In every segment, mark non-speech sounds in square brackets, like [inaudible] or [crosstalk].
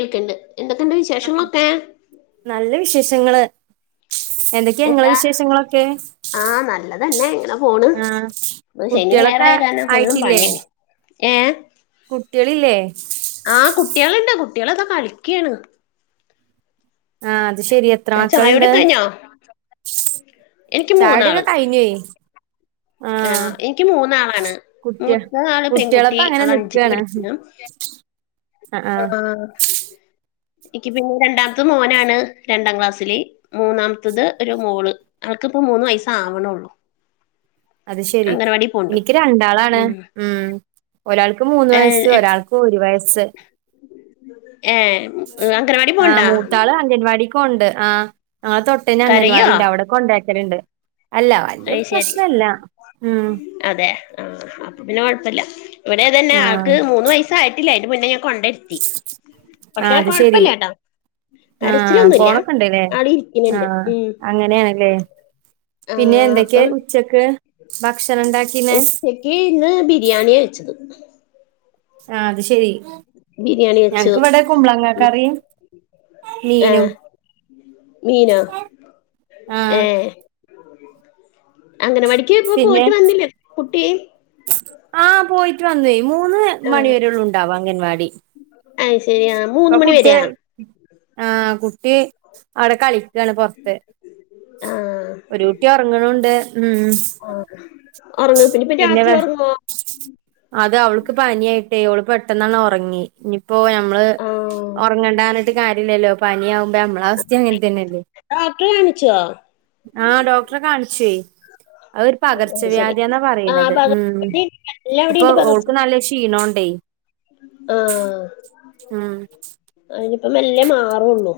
കേൾക്കണ്ട് എന്തൊക്കെയുണ്ട് അ വിശേഷങ്ങളൊക്കെ നല്ല വിശേഷങ്ങള് എന്തെ ക്കെ ങ്ങളെ എന്താ വിശേഷങ്ങളൊക്കെ ആ നല്ലതന്നെ ഇങ്ങനെ പോണ് ആഹ് ഇപ്പൊ ശനി കുട്ട്യോളൊക്കെ ആയിറ്റില്ലേ ഏഹ് കുട്ട്യളില്ലേ ആഹ് കുട്ട്യാള്ണ്ട് കുട്ട്യാളൊക്കെ കളിക്കാണ് ആഹ് അത് ശരിയ അഹ് ചായൂടിക്കെ കഴിഞ്ഞാ ചായുടിക്കെ കയിഞ്ഞെയ് ആഹ് ഇന്ക്ക് മൂന്നാളാണ് കുട്ട്യ മൂത്ത ആള് പെൺകുട്ടി കുട്ട്യേളൊപ്പം അങ്ങനെ ആള് അഞ്ചില് നിക്കാണ്. പഠിക്കുണു അഹ് ആഹ് അആഹ് ഇക്ക് പിന്നെ രണ്ടാമത്തത് മോനാണ് രണ്ടാം ക്ലാസ്സില് മൂന്നാമത്തത് ഒരു മോള് അവൾക്കിപ്പോ മൂന്ന് വയസ് ആവണുള്ളൂ അത് ശരി പോണ്ട് നിക്ക് രണ്ടാളാണ് ഉം ഒരാൾക്ക് മൂന്ന് വയസ്സ് ഒരാൾക്ക് ഒരു വയസ്സ് ഏഹ് ആഹ് മൂത്ത ആള് അംഗൻവാടിക്ക് പോണ്ട് ആഹ് അഹ് തൊട്ടെന്നെ കരയോ അംഗൻവാടി ഇണ്ട് അവടെ കൊണ്ടാക്കല്ണ്ട് അല്ല വല്ല്യ അത് ശരി പ്രശ്നില്ല ഉം അതെ ആ അപ്പൊ പിന്നെ കൊഴപ്പല്ല്യ ഇവിടെ അതന്നെ ആഹ് ആൾക്ക് മൂന്ന് വയസ് വയസ്സ് ആയ്ട്ടില്ലാ അയിൻ്റെ മുന്നേന്നെ ഞാൻ കൊണ്ടെരുത്തി ആഹ് പക്ഷെ അത് ശെരി. കൊഴപ്പല്ല്യാട്ടോ ആഹ് കരച്ചിലൊന്നുല്ല്യ പോണൊക്കെ ഇണ്ട്ല്ലേ ആള് ഇരിക്കന്ണ്ട് ആഹ് ഉം അങ്ങനെയാണല്ലേ ആ പിന്നെ എന്തൊക്കെ അപ്പം ഉച്ചക്ക് ഭക്ഷണം ഇണ്ടാക്കിന് ഉച്ചക്ക് ഇന്ന് ബിരിയാണിയാ വെച്ചത് ആഹ് അത് ശരി ബിരിയാണി വെച്ചു ഞങ്ങക്ക് ഇബടെ കുമ്പളങ്ങ കറീം ആ മീനും മീനോ ആഹ് ഏഹ് അംഗനവാടി പിന്നെ ആഹ് പോയിട്ട് വന്നൂയ് മൂന്ന് ആ മണി വരെള്ളൂ ണ്ടാവാ അംഗൻവാടി അയ് ശരി ആഹ് പ്പൊ കുട്ടി ആഹ് കുട്ടി അവ്ടെ കളിക്കാണ് പൊറത്ത് ആ ഒരു കുട്ടി ഒറങ്ങണുണ്ട് ഉം ആ ഉറങ്ങും ഇപ്പൊ പിന്നെ രാത്രി വേ ഉറങ്ങുവോ അത് അവൾക്ക് പനി ആയിട്ട് ഓള് പെട്ടന്നങ്ങ് ഒറങ്ങി ഇനിപ്പോ ഞമ്മള് ആ ഒറങ്ങണ്ടാറഞ്ഞിട്ട് കാര്യല്ലല്ലോ പനി ആവുമ്പോ ഞങ്ങളവസ്ഥിം അങ്ങന് തന്നെല്ലേ ഡോക്ടറെ കാണിച്ചോ ആഹ് ഡോക്ടറെ കാണിച്ചുയ് അഹ് രു അത് ശരി പകർച്ചവ്യാധിന്നാ ആ പറയണത് ഉം പകർച്ചവ്യാധി എല്ലാം ഇപ്പൊ അവിടെണ്ട് ഓൾക്ക് നല്ല ക്ഷീണോണ്ടേയ് ആഹ് ഉം അയിനിപ്പോ മെല്ലേ മാറുള്ളൂ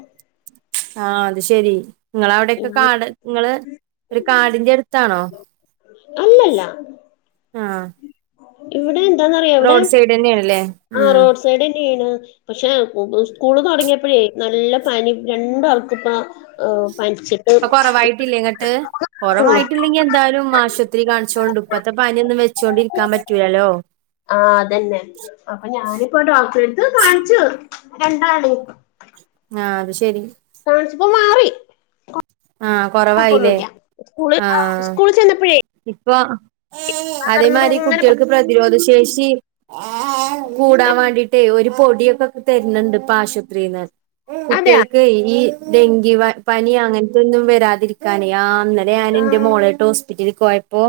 ആ അത് ശരി ഇങ്ങള അവിടെക്കെ ഉം. കാട് ഇങ്ങള് ഒരു കാടിന്റെ എടുത്താണോ അല്ലല്ല ആഹ് ഇവിടെ എന്താന്നറിയോ ഇവിടെ റോഡ് സൈഡ് തന്നെയാണല്ലേ ആഹ് ഉം റോഡ് സെയ്ഡ സൈഡന്ന്യാണ് പക്ഷെ സ്കൂള് തുടങ്ങിപ്പോഴേ നല്ല പനി രണ്ടാൾക്കുപ്പ ആഹ് പന്ച്ച് ഇപ്പ കൊറവായിട്ടില്ലേന്നിട്ട് ട്ടുള്ളൂ കൊറവായിട്ടില്ലെങ്കി എന്തായാലും മാശ- ശത്രീ കാണിച്ചോണ്ടു ഇപ്പത്തെ പനി ഒന്നും വെച്ചോണ്ടിരിക്കാൻ പറ്റൂലല്ലോ ആഹ് അതന്നെ. അപ്പൊ ഞാനിപ്പോ ഡോക്ടറെ എടുത്ത് കാണിച്ചു, രണ്ടാളിം. ആഹ അത് ശെരി. കാണിച്ചപ്പോൾ മാറി. ആഹ കുഴപ്പന്നുല്ല. ഉസ്കൂള് ഉസ്കൂളിൽ ചെന്നപ്പഴേ, ഇപ്പൊ പകർന്ന് അതേമാതിരി ഇങ്ങനെ പ- കുട്ടികൾക്ക് പ്രതിരോധ ശേഷി കൂടാൻ വേണ്ടിട്ടേ ഒരു പൊടിയൊക്കെ തരുന്നുണ്ട് ഇപ്പ ആശുപത്രിന്ന്. അതെയാ കുട്ടികൾക്കെയ്‌, ഈ ഡെങ്കി വ പനി അങ്ങനത്തെ ഒന്നും വരാതിരിക്കാനെ. ഇന്നലെ ഞാൻ ആ എന്റെ മോളായിട്ട് ഹോസ്പ് [unintelligible] പോയപ്പോ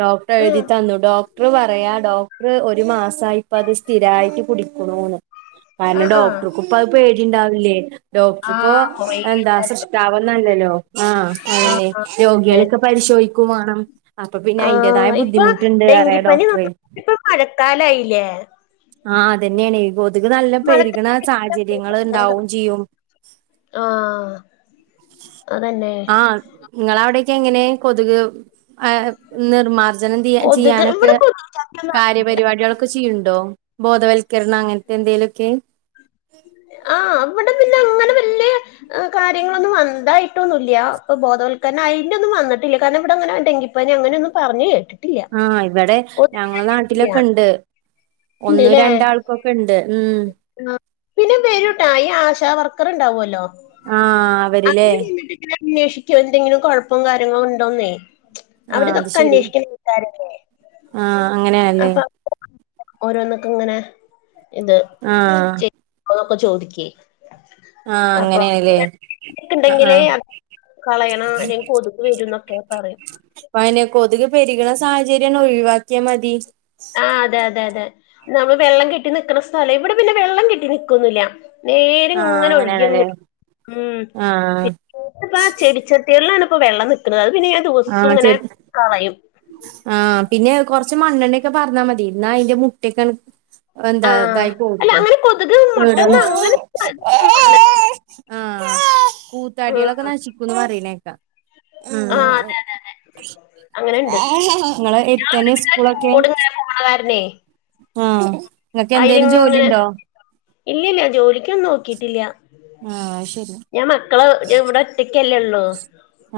ഡോക്ടർ എഴുതി തന്നു. ഡോ ട്ടു പറയാ ഡോക്ടറ് ഒരു മാസമായിട്ട് അത് സ്ഥിരായിട്ട് കുടിക്കണുന്ന്. ആ കാരണം ആ ആ ഡോക്ടർക്ക് ഇപ്പ അത് പേടി ഉണ്ടാവില്ലേ. ഡോക്ടർ ഇപ്പോ ആഹ് കൊറേ എന്താ ആൾക്കാര് സൃഷ്ടാവന്നല്ലല്ലോ. ആഹ് അതന്നെ, ആഹ് രോഗികളൊക്കെ പരിശോധിക്കു വേണം. അപ്പൊ പിന്നെ ആ അയിന്റേതായ ഇപ്പൊ ബുദ്ധിമുട്ടുണ്ട് പറയാ ഡെങ്കിപ്പനി ഡോക്ടറെ [unintelligible] ഇപ്പ മഴക്കാലായില്ലേ. ആഹ അതന്നെണ്. കൊതുക് നല്ല മഴക്കാല പെരുകണ സാഹചര്യങ്ങൾ ഉണ്ടാവും ചെയ്യും. ആഹ അതെന്നെ. ഇങ്ങള അവിടെക്കെ എങ്ങനെ? കൊതുക് ആഹ് നിർമാർജനം കൊതുക് ചെയ്യാനൊക്കെ ഇവിടെ കൊതുക് ചത്തൊന്നും കാര്യപരിപാടികള് ഒ ക്ക ചെയ്യണ്ടോ? ബോധവൽക്കരണം അങ്ങനത്തെ എന്തെങ്കിലും ഒക്കെ. ആഹ അവിടെ പിന്നെ അങ്ങനെ വല്യേ, കാര്യങ്ങളൊന്നും വന്ന തായിട്ടൊന്നൂല്ല്യ. ഇപ്പ ബോധവൽക്കരണം അതിന്റെ ഒന്നും വന്നിട്ടില്ല. കാരണം ഇവിടെ അങ്ങനെ ഡെങ്കി പനി അങ്ങനെ ഒന്നും പറഞ്ഞു കേട്ട് ആഹ ഇവിടെ ഞങ്ങള നാട്ടിലൊക്കെ ഉണ്ട്. ഒന്നും രണ്ട ആൾക്ക് ഒക്കെ ഇണ്ട്. ഉം ആ പിന്നെ വേരുംട്ടാ. ഈ ആശ വർക്കർ ഉണ്ടാവുമല്ലോ. ആഹ് അവരില്ലേ അവര് വന്നിട്ട് പിന്നെ അന്വേഷി ക്കും എന്തെങ്കിലും കുഴപ്പം കാര്യങ്ങളും ഉണ്ടോന്നേ. ആഹ് അവരി അത് ഇതൊക്കെ ശരി അന്വേഷിക്കുന്ന [unintelligible] ആഹ് അങ്ങനെ. അപ്പൊ ഓരോന്നക്ക ഇങ്ങനെ ഇത് ആഹ് ചെയ [unintelligible] ക്കെ ചോദിക്കേ. ആഹ് അപ്പോ [unintelligible] അങ്ങനെയാണല്ലേ ആഹ് അപ്പൊക്കണ്ടെങ്കില് ആഹ് അ കളയണം അല്ലെങ്കിൽ കൊതുക് വരും എന്നൊക്കെ പറയും. അതെന്നെ കൊതുക് പെരുകണ സാഹചര്യം ഒഴിവാക്കിയാൽ മതി. ആഹ അതെ അതെ അതെ. നമ്മള് വെള്ളം കെട്ടി നിൽക്കുന്ന സ്ഥലം, ഇവിടെ പിന്നെ വെള്ളം കെട്ടി നിക്കൊന്നില്ല. നേരെ ആഹ് ഇങ്ങനെ ഒഴുകി അങ്ങനെയാണല്ലേ [unintelligible] ഉ ആഹ് പിന്നെ പ ചെടിച്ചെ ട്ടിയിലാണ് വെള്ളം നിൽക്കണ. അത് പിന്നെ ഞാ ദിവസ്സും ഇങ്ങനെ കളയും. ആഹ പിന്നെ കുറച്ച് മണ്ണെണ്ണയൊക്കെ പാർന്നാൽ മതി. മതി എന്നാ അതിന്റെ മുട്ടക്കെ എന്താ ആഹ് ഇതായി അല്ല പോവുത്രെ. അങ്ങനെ കൊതുക് മുട്ടന്ന് അങ്ങനെ ആഹ ഉം കൂത്താടികളൊക്കെ നശിക്കും എന്ന് പറയുന്നത് കേൾക്കാം. [inaudible] അങ്ങനെണ്ട് ഇങ്ങളെ എടുത്തനെ സ്കൂളൊക്കെ? [unintelligible] നെ ആഹ അയില് ഇങ്ങനെ. ഇല്ലില്ല ജോലിക്കൊന്നും നോക്കിട്ടില്ല. ആഹ ശരിയ. ഞാൻ മക്കള ഇവിടെ ഒറ്റയ്ക്കല്ലേ ഉള്ളൂ.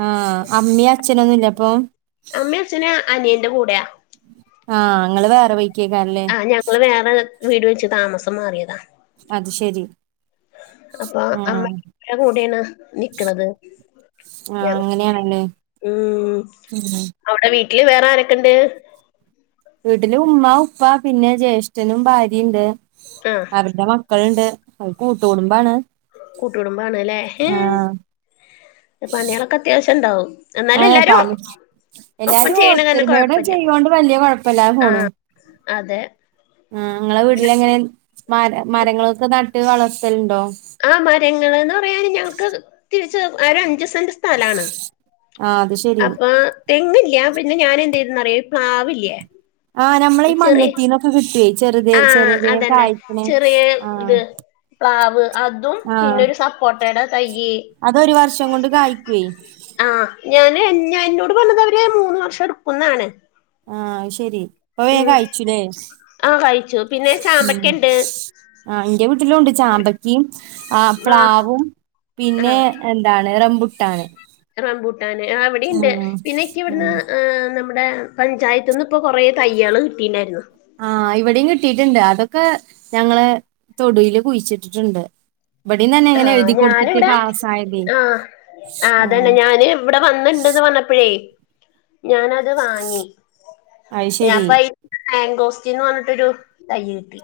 ആഹ അമ്മയും അച്ഛൻ ഒന്നും ഇല്ലപ്പോ. അമ്മേ അച്ഛന് അനിയന്റെ കൂടെയാ. ആഹ ഇങ്ങള് വേറെ വെയ്ക്കേ കാണ്ലെ. ആഹ് ഞങ്ങള് വേറെ വീട് വെച്ച് താമസം മാറിയതാ. അത് ശരി. അപ്പൊ അമ്മ [unintelligible] ആഹ് ന്റെ കൂടേണ് നിക്കണത് ഞ ആഹ് അങ്ങനെയാണല്ലേ ഉം ഉം അവിടെ വീട്ടില് വേറെ ആരൊക്കെ ഇണ്ട് വീട്ടില് ഉമ്മ ഉപ്പ പിന്നെ ജ്യേഷ്ഠനും ഭാര്യ ഇണ്ട് ആഹ് അവരുടെ മ ക്കള്ണ്ട് അവര് കൂട്ടുകുടുംമ്പാണ് കൂട്ടുകുടുംമ്പാണ് ഇല്ലേ ഹെ പണികളൊക്കെ അത്യാവശ്യം ഇണ്ടാവും എന്നാല് ആഹ് എല്ലാരും പണി ഒപ്പം എല്ലാരും ചെയ്യണ കൊണ്ട് ഒത്തൊരുമയോടെ കൊഴപ്പില്ല ചെയ്യോണ്ട് വല്യ കൊഴപ്പല്ലാതെ ആഹ് അതെ ആ ഇങ്ങളെ വീട്ടില് ഇങ്ങനെ മര മരങ്ങൾക്ക് നട്ട് വളർത്തലുണ്ടോ ആ മരങ്ങളന്ന് പറയാന് ഞങ്ങക്ക് തിരിച്ച് അര അഞ്ച് സെന്റ് സ് സ്ഥലാണ് ആഹ് അത് ശെരി അപ്പൊ തെങ്ങില്ല്യാ പിന്നെ ഞാൻ എന്ത് ചെയ്തെന്ന് അറിയാവോ ഈ പ്ലാവില്ലേ ആഹ് നമ്മളെ ഈ ചെറിയ മണ്ണുത്തീന്നൊക്കെ കിട്ടുവേ ചെറുത് ആഹ് ചെറുതേ അതന്നെ കായ്ക്കണേ ചെറിയ ആഹ് ഇത് പ്ലാവ് അതും പിന്നെ ആഹ് ഒരു സപ്പോട്ടയുടെ തൈയ്യ് അതൊരു വർഷം കൊണ്ട് കായ്ക്കുവേ ആഹ് ഞാന് ഞ എന്നോട് പറഞ്ഞത് അവര് മൂന്ന് വർഷം എടുക്കുന്നാണ് ആഹ് അയ്ശെരി പ്പൊ വേഗം ഉം കായ്ച്ചുല്ലേ ആ കഴിച്ചു പിന്നെ ഉം ചാമ്പക്കണ്ട് ആ എന്റെ വീട്ടിലും ഉണ്ട് ചാമ്പക്കും ആ മാ പ്ലാവും ആ പിന്നെ എന്താണ് റംബുട്ടാണ് റബൂട്ടാന് ആ ഇവിടെയുണ്ട് പിന്നെക്കെ ഇവിടുന്ന് ഉം ഏ നമ്മ ഇമ്മടെ പഞ്ചായത്ത് നിന്ന് ഇപ്പൊ കൊറേ തയ്യകള് കിട്ടിയിണ്ടായിരുന്നു ആഹ് ഇവിടെയും കിട്ടിട്ടുണ്ട് അതൊക്കെ ഞങ്ങള് തൊടില് കുഴിച്ചിട്ടിട്ടുണ്ട് ഇബടെയും തന്നെ അങ്ങനെ ആഹ് എഴുതി കൊടുത്തിട്ട് പാസായതേ ആ അതന്നെ ഞാന് ഇവിടെ വന്നിണ്ട്ന്ന് പറഞ്ഞപ്പോഴേ ഞാനത് വാങ്ങി അത് ശരി യപ്പയ് മാങ്കോസ്റ്റിൻ ന്ന് പറഞ്ഞിട്ടൊരു തൈ കിട്ടി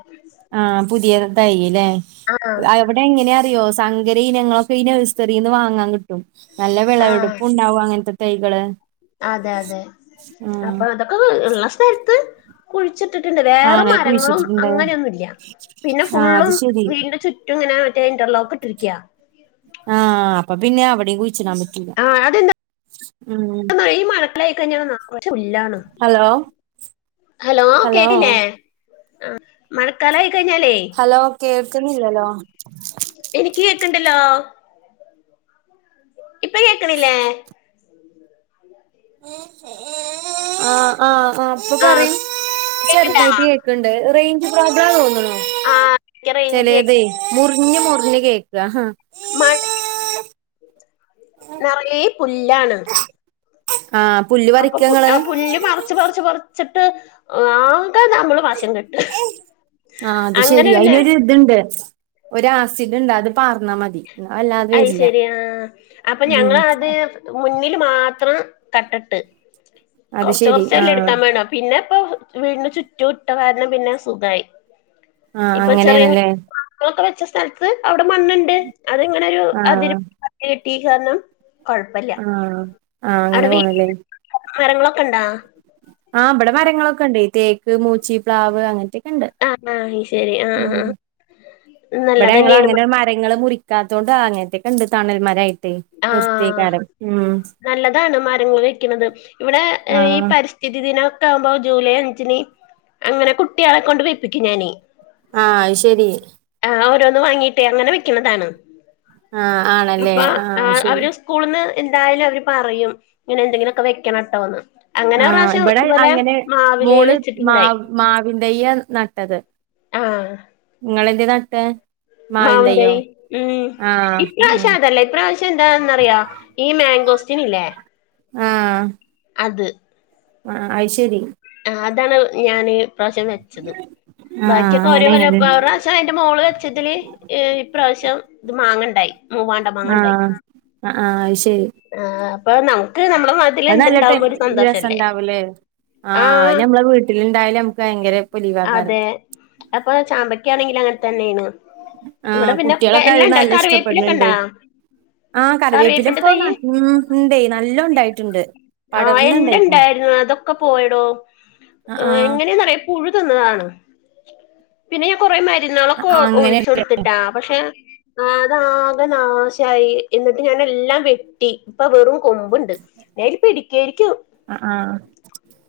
ആഹ് പുതിയ തൈ ഇല്ലേ ആഹ് ആ ഇവിടെ എങ്ങനെയ അറിയോ സങ്കര ഇനങ്ങളൊക്കെ ഈ നഴ്സറീന്ന് വാങ്ങാൻ കി ട്ടും നല്ല ആഹ് വിളവെടുപ്പുണ്ടാവും അങ്ങനത്തെ തൈകള് അതെ അതെ ആ അപ്പൊ അതൊക്കെ ഇള്ള സ്ഥലത്ത് കുഴിച്ചിട്ടിട്ടുണ്ട് ആ വേറെ അങ്ങനെ മരങ്ങളും കുഴിച്ചിട്ടുണ്ട് അങ്ങനെയൊന്നുല്ല്യാ പിന്നെ ആ ഫുള്ളും അത് ശരി വീടിന്റെ ചുറ്റ് റ്റുംങ്ങനെ മറ്റേ ഇന്റർ ലോക്ക് ഇട്ടിരിക്ക്യാ ആഹ് അപ്പ പിന്നെ അവിടെയും കുഴിച്ചിടാൻ പ ആഹ് അതെന്താ മഴയ്‌ ഈ മഴക്കലായി കഴിഞ്ഞാ പുല്ലാണ് ഹലോ ഹലോ കേട്ടില്ലേ ആ മഴക്കാലായി കഴിഞ്ഞാലേ ഹലോ കേൾക്കുന്നില്ലല്ലോ എനിക്ക് കേക്കണ്ടല്ലോ ഇപ്പ കേക്കണില്ലേ ആഹ് ആഹ് ആ ഇപ്പൊ പറയ് കേക്കണ്ടാ ചെറുതായിട്ട് കേ ക്കണ്ട് റേഞ്ച് പ്രോബ്ളാണ് തോന്നുണു ആ എനിക്ക് റേഞ്ച് ചെലതേ മുറിഞ്ഞ് മുറിഞ്ഞ് കേക്ക്ക ഹാ മഴ [unintelligible] നിറയെ പുല്ലാണ് ആഹ് പുല്ല് അപ്പൊ പറിക്കാ ഇങ്ങള് ആ പുല്ല് പറിച്ച് പറിച്ച് പറിച്ചിട്ട് ആകെ നമ്മള് ആ അത് അങ്ങനെ ശരി പിന്നെ അയ്നൊരു ഇത്ണ്ട് ഒര് ആസിഡ് ഇണ്ട് അത് പാർന്നാ മതി അല്ലാതെ വരില്ല അയ്ശെരി ആ അപ്പൊ ഉം ഞങ്ങള് അത് മുന്നിൽ മാത്രം കട്ടിട്ട് അത് കുറച്ച് ശെരി കുറച്ച് അല്ലേ ആഹ് എടുക്കാൻ വേണം പിന്നെ ഇപ്പൊ വീടിന് ചുറ്റും ഇട്ട കാരണം പിന്നെ സുഖായി ആഹ് ഇപ്പൊ ചെറിയ [inaudible] അങ്ങനെയാണല്ലേ ളൊക്കെ വെച്ച സ്ഥലത്ത് അവിടെ മണ്ണുണ്ട് അതിങ്ങനെ ഒരു ആഹ് അതിരി [unintelligible] കെട്ടിയ കാരണം കൊഴപ്പില്ല ആഹ് ആഹ് അങ്ങനെ പോണല്ലേ. മരങ്ങളൊക്കെണ്ടാ ആഹ് ബ്ടെ മരങ്ങളൊക്കെ ഉണ്ട്. ഈ തേക്ക്, മൂച്ചി, പ്ലാവ് അങ്ങന് ത്തെക്കെണ്ട്. ആഹ് ആ അയ്ശരി ആഹ് ആ ആഹ്. വിടെ ഞങ്ങൾ നല്ലതന്നെയാണ് അങ്ങനെ മരങ്ങൾ മുറിക്കാത്തതോണ്ട് അങ്ങനത്തെക്കണ്ട് തണൽ മരായി ആഹ് നല്ലതാണ് മരങ്ങൾ വെക്ക്ണത്. ഇവിടെ ഈ ആഹ് പരിസ്. സ്ഥിതിദിനം ഒക്കെ ആകുമ്പോ ജൂലൈ അഞ്ചിന് അങ്ങനെ കുട്ട്യാളെ കൊണ്ട് വെപ്പിക്കും ഞാന്. ആഹ് അഅ്ശരി. ആഹ് ഓരോന്ന് വാങ്ങീട്ടേ അങ്ങനെ വെക്കണതാണ്. ആഹ് ആണല്ലേ അപ്പൊ ആ ആഹ്അയ്ശരി. അവര് സ്കൂളിന്ന് എന്തായാലും അവര് പറയും. ഇങ്ങനെ എന്തെങ്കിലുക്കെ വെക്കണട്ടോന്ന്. അങ്ങനെ ഒര് ആഹ് റാശ്യം ഇവിടെ ഇതുപോലെ അങ്ങനെ മാവിലെ മോള് വെച്ചിട്ടുണ്ടായി. മാവ് മാവിൻ തെയ്യാ നട്ടത്. ആഹ്. നിങ്ങളെന്തേ നട്ടെ മാവ്ന്തയ് ഉം ആഹ് ഉം ഉം ഇപ്രാവശ്യം അതല്ല ഇപ്രാവശ്യം എന്താന്നറിയോ. ഈ മാങ്കോസ്റ്റിന് ഇല്ലേ ആഹ്. അത്. ആ ആഅയ്ശെരി അ അതാണ് ഞാൻ ഇപ്രാവശ്യം വെച്ചത് ആഹ് ബാക്കിയൊക്കെ ഓരേ കൊല്ലം അങ്ങനെയാണല്ലേ വെറെ ക്ഷ ന്റെ മോള് വെച്ചതിൽ ഇപ്രാവശ്യം ഇത് മാങ്ങണ്ടായി. മൂവാണ്ട മാങ്ങണ്ടായി. ആ ആഹ് അഅ്ശരി. ആഹ് അപ്പൊ നമുക്ക് നമ്മുടെ നാട്ടിൽ ന്ത്ന്തുണ്ടാവുമ്പോ ഒരു സന്തോഷ രസണ്ടാവൂലേ, ആഹ് അത് നമ്മള വീട്ടിലുണ്ടായാല് നമുക്ക് ഭയങ്കര പൊലീവാക്കാരം. അഅ് പോലെചാമ്പക്കാണെങ്കില് അങ്ങൻ തന്നെയെണ് ആഹ് ഇവിടെ പിന്നെ കുട്ട്യാളൊക്കെ അത് എല്ലാണ്ട് നല്ല ഇഷ്ടപ്പെട്ണ് കറിവേപ്പിലൊക്കെ ണ്ടേ ണ്ടാ ആഹ് കറിവേപ്പില ഇപ്പോ നറ്ഞ്ഞ് ണ് ണ്ടേ. നല്ലേ ണ്ടായിട്ടുണ്ട്. ആഹ് എന്റെണ്ടായിരുന്നു അതൊക്കെ പോയടോ ആഹ് ആഹ് ആഹ് എങ്ങനെന്നറിയോ പുഴു തിന്നതാണ്. പിന്നെ ഞാൻ കുറെ മരുന്നാളൊക്കെ ആഹ് ഒ അങ്ങനെല്ലേ ഒഴിച്ചെടുത്തിട്ടാ. ക്ഷെ അതാകെ നാശായി എന്നിട്ട് ഞാൻ എല്ലാം വെ. ട്ടി ഇപ്പൊ വെറും കൊമ്പ്ണ്ട്. നിഅ യ്ന് പിടിക്കേര്ക്കും. ആഹ് ആഹ്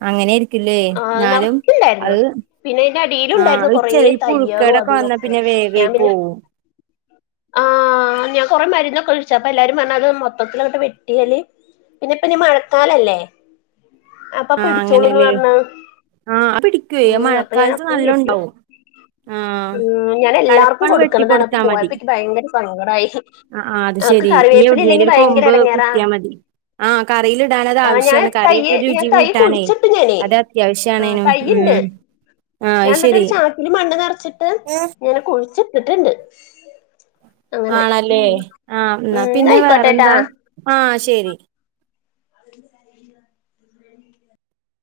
അങ്ങനെയിരിക്കുംല്ലേ. ആഹ് എന്നാലും നറച്ചുണ്ടായിരുന്നു അഅ് പിന്നെ അയിന്റെ അടിയിലും ഉണ്ടായിരുന്നു ആഹ് ഇ കൊറേ ചെറി തയ്യളും പുഴുക്കേടൊക്കെ അതും വന്നാ ഇതൊക്കെ പിന്നെ വേഗെ ഞാൻ പിന്നെ പോവും. ആഹ് ഞാൻ കൊറെ മരുന്നൊക്കെ ഒഴിച്ചു. അപ്പൊ എല്ലാരും പറഞ്ഞത് അത് മൊത്തത്തിലങ്ങട്ട് വെട്ടിയാല്. പിന്നെ പ്പനി മഴക്കാലല്ലേ അപ്പൊ ആഹ് പിടിച്ചോളൂന്ന് അങ്ങനെല്ലേ പറഞ്ഞ്. ആഹ് അത് പിടിക്കുവേ അത് ഉം അപ്പൊ ഞാൻ മഴക്കാലത്ത് ഒക്കെ വെട്ടിയാ നല്ലോണ്ടാവും ആഹ് ഉം ഞാൻ എല്ലാർക്കും തലപ്പാണ്ട് വെട്ടി കൊടുക്കണതാണ്. പ്പൊ കൊടുത്താ മതി പോയപ്പോ ക്ക് ഭയങ്കര സങ്കടായി. ആഹ് ആഹ് അത് അനക്ക് ശെരി. നി കറിവേപ്പില ഇല്ലെങ്കി എവിടുന്നേലൊരു ഭയങ്കര കൊമ്പ് എടങ്ങേറാ കുത്തിയാ മതി. ആഹ് കറിയിലിടാനത് ആഹ് ഞാൻ ആവശ്യാണ്. തയ്യ് കറിയൊക്കെ ഞാൻ രുചി തൈ കൂട്ടാനേ കുഴിച്ചിട്ട് ഞാന് അത് അത്യാവശ്യ ആഹ് റ്റാണേനും ഉം തയ്യ്ണ്ട് ആഹ് ഞാൻ അത് ന്നിട്ട് ശെരി ഒരു ചാക്കിൽ മണ്ണ് നെറച്ചിട്ട് ഇങ്ങനെ കുഴിച്ചിട്ട്ട്ട്ണ്ട്. ആണല്ലേ ആഹ്ന്നാ ഉം ന്നാ പിന്നെ ആയിക്കോട്ടെട്ടാ വേറെന്താ ആഹ് ശരി. [unintelligible]